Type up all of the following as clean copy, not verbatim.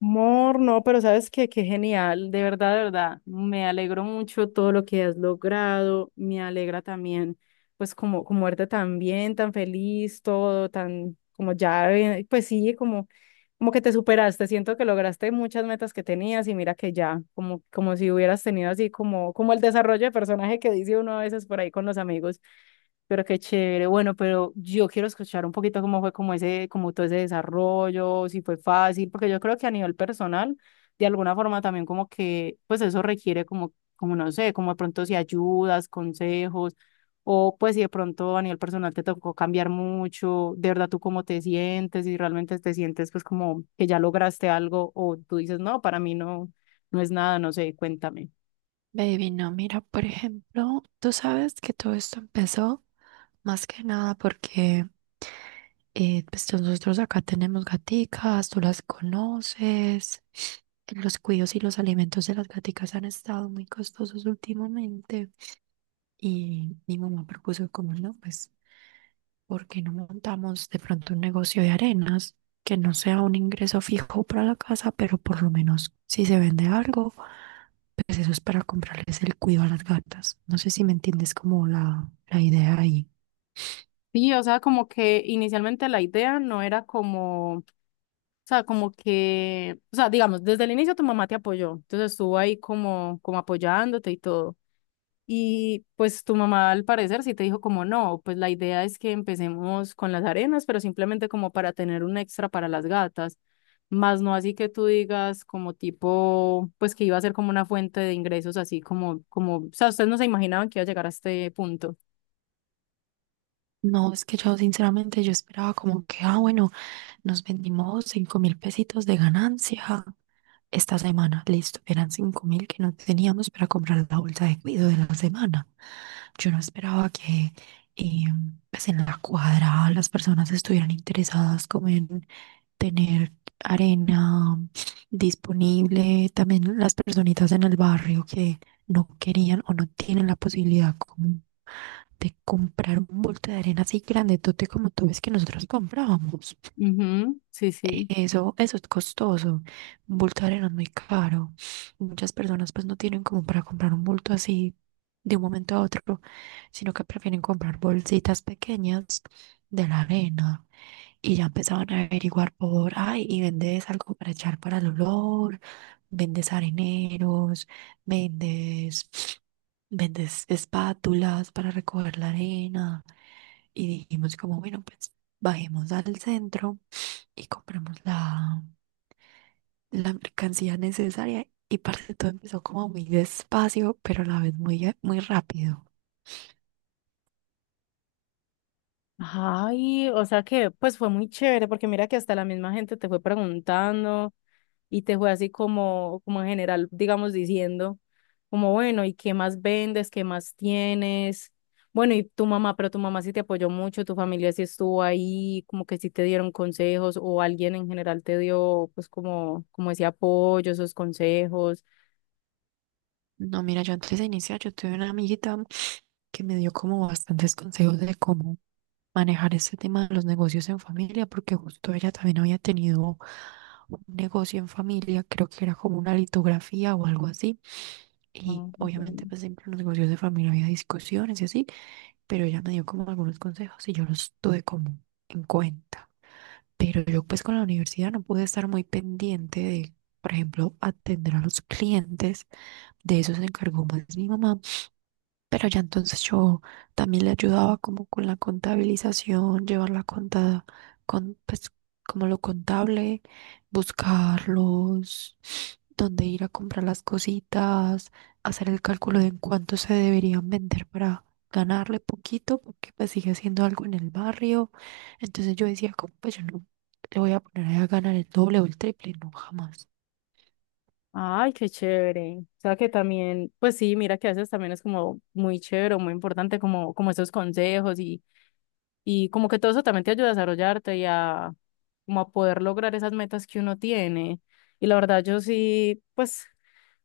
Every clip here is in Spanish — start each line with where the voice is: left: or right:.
left: Mor, no, pero sabes que qué genial, de verdad, me alegro mucho todo lo que has logrado, me alegra también, pues como, como verte tan bien, tan feliz, todo, tan, como ya, pues sí, como, como que te superaste, siento que lograste muchas metas que tenías y mira que ya, como, como si hubieras tenido así como, como el desarrollo de personaje que dice uno a veces por ahí con los amigos. Pero qué chévere. Bueno, pero yo quiero escuchar un poquito cómo fue como ese, como todo ese desarrollo, si fue fácil, porque yo creo que a nivel personal, de alguna forma también como que, pues eso requiere como, como no sé, como de pronto si ayudas, consejos, o pues si de pronto a nivel personal te tocó cambiar mucho, de verdad tú cómo te sientes, si realmente te sientes pues como que ya lograste algo, o tú dices, no, para mí no, no es nada, no sé, cuéntame.
right: Baby, no, mira, por ejemplo, tú sabes que todo esto empezó más que nada porque pues nosotros acá tenemos gaticas, tú las conoces, los cuidos y los alimentos de las gaticas han estado muy costosos últimamente y mi mamá propuso como no, pues ¿por qué no montamos de pronto un negocio de arenas que no sea un ingreso fijo para la casa, pero por lo menos si se vende algo, pues eso es para comprarles el cuido a las gatas? No sé si me entiendes como la idea ahí.
left: Sí, o sea, como que inicialmente la idea no era como. O sea, como que, o sea, digamos, desde el inicio tu mamá te apoyó, entonces estuvo ahí como, como apoyándote y todo. Y pues tu mamá al parecer sí te dijo como no, pues la idea es que empecemos con las arenas, pero simplemente como para tener un extra para las gatas, más no así que tú digas como tipo, pues que iba a ser como una fuente de ingresos así como, como, o sea, ustedes no se imaginaban que iba a llegar a este punto.
right: No, es que yo sinceramente yo esperaba como que, ah, bueno, nos vendimos 5.000 pesitos de ganancia esta semana. Listo, eran 5.000 que no teníamos para comprar la bolsa de cuido de la semana. Yo no esperaba que eh, pues en la cuadra las personas estuvieran interesadas como en tener arena disponible, también las personitas en el barrio que no querían o no tienen la posibilidad como de comprar un bulto de arena así grandotote como tú ves que nosotros comprábamos.
left: Ujú, sí, sí.
right: Eso es costoso. Un bulto de arena es muy caro. Muchas personas pues no tienen como para comprar un bulto así de un momento a otro, sino que prefieren comprar bolsitas pequeñas de la arena. Y ya empezaban a averiguar por, ay, y vendes algo para echar para el olor, vendes areneros, vendes, vendes espátulas para recoger la arena. Y dijimos como, bueno, pues bajemos al centro y compramos la mercancía necesaria y parte todo empezó como muy despacio, pero a la vez muy, muy rápido.
left: Ay, o sea que pues fue muy chévere porque mira que hasta la misma gente te fue preguntando y te fue así como, como en general, digamos, diciendo como, bueno, ¿y qué más vendes? ¿Qué más tienes? Bueno, y tu mamá, pero tu mamá sí te apoyó mucho, tu familia sí estuvo ahí, como que sí te dieron consejos o alguien en general te dio pues como, como ese apoyo, esos consejos.
right: No, mira, yo antes de iniciar, yo tuve una amiguita que me dio como bastantes consejos de cómo manejar este tema de los negocios en familia, porque justo ella también había tenido un negocio en familia, creo que era como una litografía o algo así,
left: Ah,
right: y obviamente
left: entiendo.
right: pues siempre en los negocios de familia había discusiones y así, pero ella me dio como algunos consejos y yo los tuve como en cuenta. Pero yo pues con la universidad no pude estar muy pendiente de, por ejemplo, atender a los clientes. De eso se encargó más mi mamá, pero ya entonces yo también le ayudaba como con la contabilización, llevar la cuenta con pues como lo contable, buscarlos, dónde ir a comprar las cositas, hacer el cálculo de en cuánto se deberían vender para ganarle poquito, porque pues sigue haciendo algo en el barrio. Entonces yo decía, como pues yo no le voy a poner ahí a ganar el doble o el triple, no jamás.
left: Ay, qué chévere. O sea que también, pues sí, mira que a veces también es como muy chévere, muy importante como, como esos consejos y como que todo eso también te ayuda a desarrollarte y a como a poder lograr esas metas que uno tiene. Y la verdad yo sí, pues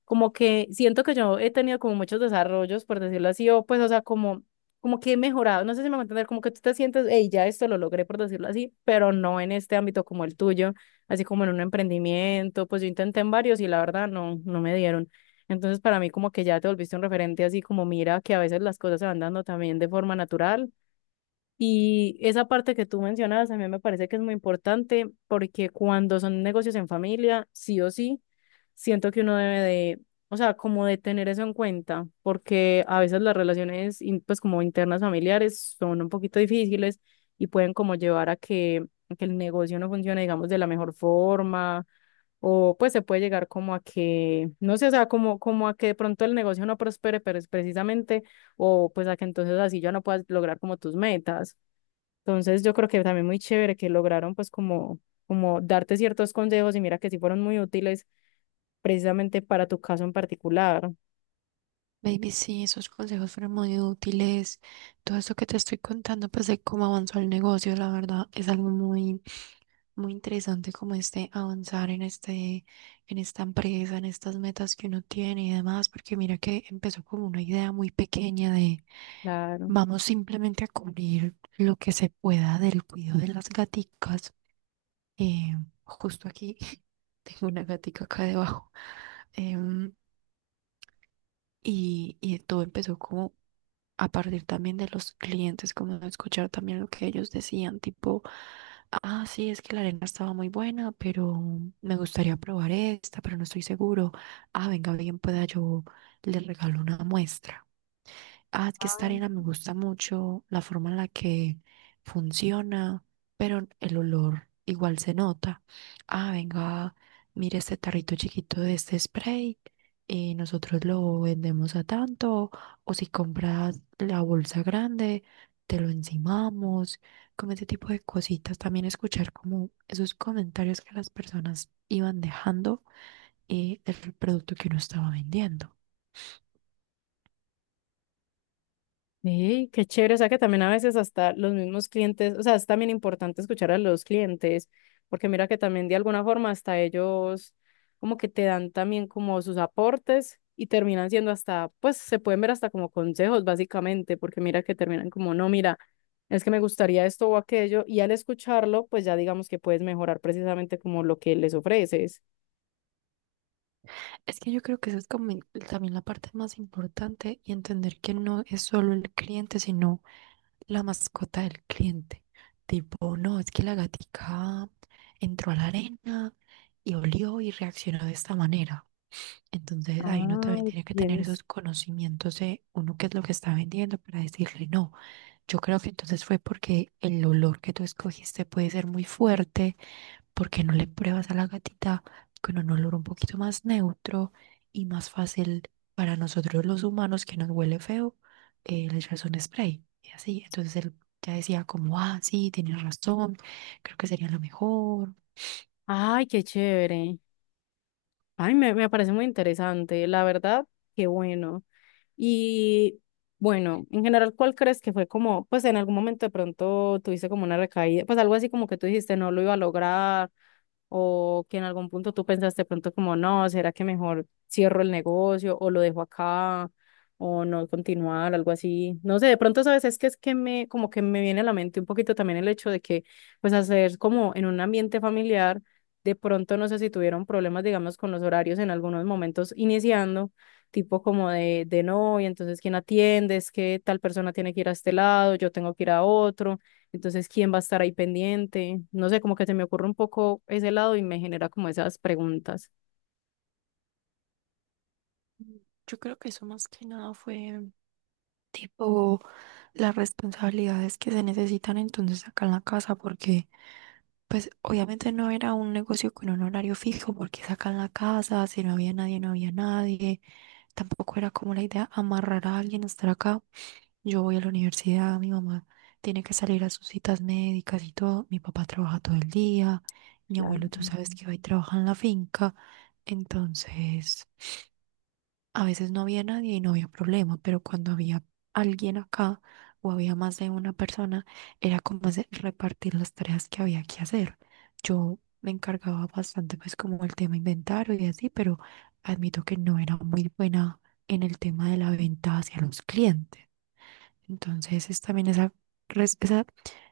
left: como que siento que yo he tenido como muchos desarrollos, por decirlo así, o pues, o sea, como, como que he mejorado, no sé si me va a entender, como que tú te sientes, hey, ya esto lo logré, por decirlo así, pero no en este ámbito como el tuyo, así como en un emprendimiento, pues yo intenté en varios y la verdad no, no me dieron. Entonces, para mí como que ya te volviste un referente, así como mira que a veces las cosas se van dando también de forma natural y esa parte que tú mencionabas a mí me parece que es muy importante porque cuando son negocios en familia, sí o sí, siento que uno debe de, o sea, como de tener eso en cuenta, porque a veces las relaciones, in- pues como internas familiares, son un poquito difíciles y pueden como llevar a que el negocio no funcione, digamos, de la mejor forma, o pues se puede llegar como a que, no sé, o sea, como, como a que de pronto el negocio no prospere, pero es precisamente, o pues a que entonces así ya no puedas lograr como tus metas. Entonces yo creo que también muy chévere que lograron pues como, como darte ciertos consejos y mira que sí fueron muy útiles precisamente para tu caso en particular.
right: Baby, sí, esos consejos fueron muy útiles. Todo esto que te estoy contando, pues de cómo avanzó el negocio, la verdad, es algo muy, muy interesante como este avanzar en esta empresa, en estas metas que uno tiene y demás, porque mira que empezó como una idea muy pequeña de
left: Claro.
right: vamos simplemente a cubrir lo que se pueda del cuidado de las gaticas. Eh, Justo aquí tengo una gatica acá debajo. Em, y todo empezó como a partir también de los clientes, como a escuchar también lo que ellos decían, tipo, ah, sí, es que la arena estaba muy buena, pero me gustaría probar esta, pero no estoy seguro. Ah, venga, bien, pueda yo le regalo una muestra. Ah, es que esta arena me gusta mucho la forma en la que funciona, pero el olor igual se nota. Ah, venga, mire este tarrito chiquito de este spray y nosotros lo vendemos a tanto, o si compras la bolsa grande, te lo encimamos, como ese tipo de cositas. También escuchar como esos comentarios que las personas iban dejando del producto que uno estaba vendiendo.
left: Sí, qué chévere, o sea que también a veces hasta los mismos clientes, o sea, es también importante escuchar a los clientes, porque mira que también de alguna forma hasta ellos como que te dan también como sus aportes y terminan siendo hasta, pues se pueden ver hasta como consejos básicamente, porque mira que terminan como, no, mira, es que me gustaría esto o aquello, y al escucharlo, pues ya digamos que puedes mejorar precisamente como lo que les ofreces.
right: Es que yo creo que eso es como también la parte más importante y entender que no es solo el cliente, sino la mascota del cliente. Tipo, no, es que la gatica entró a la arena y olió y reaccionó de esta manera. Entonces ahí uno también
left: Ay,
right: tiene que tener
left: tienes.
right: esos conocimientos de uno qué es lo que está vendiendo para decirle no. Yo creo que entonces fue porque el olor que tú escogiste puede ser muy fuerte, porque no le pruebas a la gatita con un olor un poquito más neutro y más fácil para nosotros los humanos que nos huele feo, le echas un spray y así. Entonces él ya decía como, ah, sí, tienes razón, creo que sería lo mejor.
left: Ay, qué chévere. Ay, me parece muy interesante, la verdad, qué bueno. Y bueno, en general, ¿cuál crees que fue como, pues en algún momento de pronto tuviste como una recaída, pues algo así como que tú dijiste no lo iba a lograr o que en algún punto tú pensaste pronto como, no, ¿será que mejor cierro el negocio o lo dejo acá o no continuar, algo así? No sé, de pronto, sabes, es que me, como que me viene a la mente un poquito también el hecho de que, pues, hacer como en un ambiente familiar, de pronto, no sé si tuvieron problemas, digamos, con los horarios en algunos momentos iniciando. Tipo como de no, y entonces quién atiende, es que tal persona tiene que ir a este lado, yo tengo que ir a otro, entonces, ¿quién va a estar ahí pendiente? No sé, como que se me ocurre un poco ese lado y me genera como esas preguntas.
right: Yo creo que eso más que nada fue tipo las responsabilidades que se necesitan entonces acá en la casa, porque pues obviamente no era un negocio con un horario fijo, porque es acá en la casa, si no había nadie, no había nadie, tampoco era como la idea amarrar a alguien a estar acá. Yo voy a la universidad, mi mamá tiene que salir a sus citas médicas y todo, mi papá trabaja todo el día, mi abuelo tú
left: Claro.
right: sabes que va y trabaja en la finca, entonces... A veces no había nadie y no había problema, pero cuando había alguien acá o había más de una persona, era como repartir las tareas que había que hacer. Yo me encargaba bastante, pues, como el tema inventario y así, pero admito que no era muy buena en el tema de la venta hacia los clientes. Entonces, es también res- esa,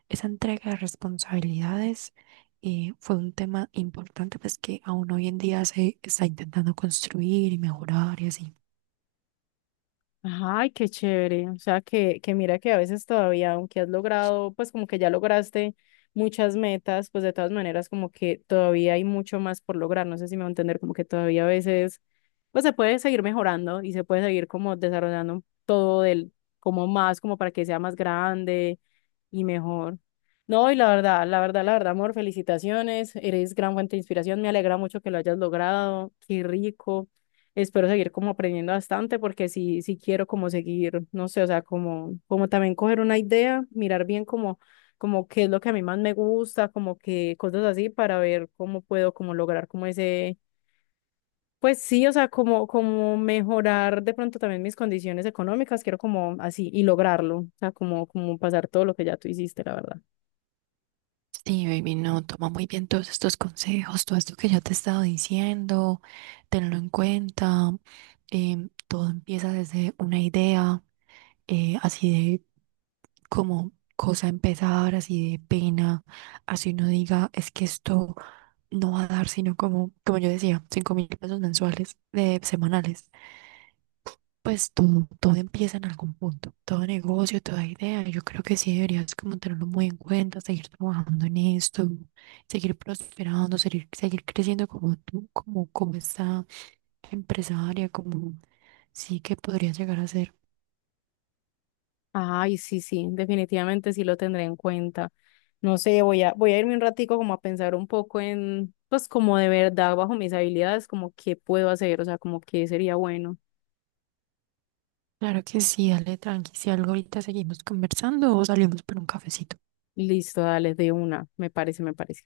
right: esa entrega de responsabilidades, fue un tema importante, pues, que aún hoy en día se está intentando construir y mejorar y así.
left: Ay, qué chévere. O sea, que mira que a veces todavía, aunque has logrado, pues como que ya lograste muchas metas, pues de todas maneras como que todavía hay mucho más por lograr. No sé si me va a entender, como que todavía a veces, pues se puede seguir mejorando y se puede seguir como desarrollando todo del, como más, como para que sea más grande y mejor. No, y la verdad, amor, felicitaciones. Eres gran fuente de inspiración. Me alegra mucho que lo hayas logrado. Qué rico. Espero seguir como aprendiendo bastante porque sí, sí quiero como seguir, no sé, o sea, como, como también coger una idea, mirar bien como, como qué es lo que a mí más me gusta, como que cosas así para ver cómo puedo como lograr como ese, pues sí, o sea, como, como mejorar de pronto también mis condiciones económicas. Quiero como así y lograrlo, o sea, como, como pasar todo lo que ya tú hiciste, la verdad.
right: Sí, baby, no, toma muy bien todos estos consejos, todo esto que yo te he estado diciendo, tenlo en cuenta. Todo empieza desde una idea, así de como cosa a empezar, así de pena, así uno diga, es que esto no va a dar, sino como, yo decía, 5.000 pesos mensuales, de semanales. Pues todo empieza en algún punto, todo negocio, toda idea. Yo creo que sí deberías como tenerlo muy en cuenta, seguir trabajando en esto, seguir prosperando, seguir creciendo como tú, como esta empresaria, como sí que podría llegar a ser.
left: Ay, sí, sí, definitivamente sí lo tendré en cuenta. No sé, voy a irme un ratico como a pensar un poco en, pues como de verdad, bajo mis habilidades, como qué puedo hacer, o sea, como qué sería bueno.
right: Claro que sí, dale tranqui. Si algo ahorita seguimos conversando o salimos por un cafecito.
left: Listo, dale, de una, me parece.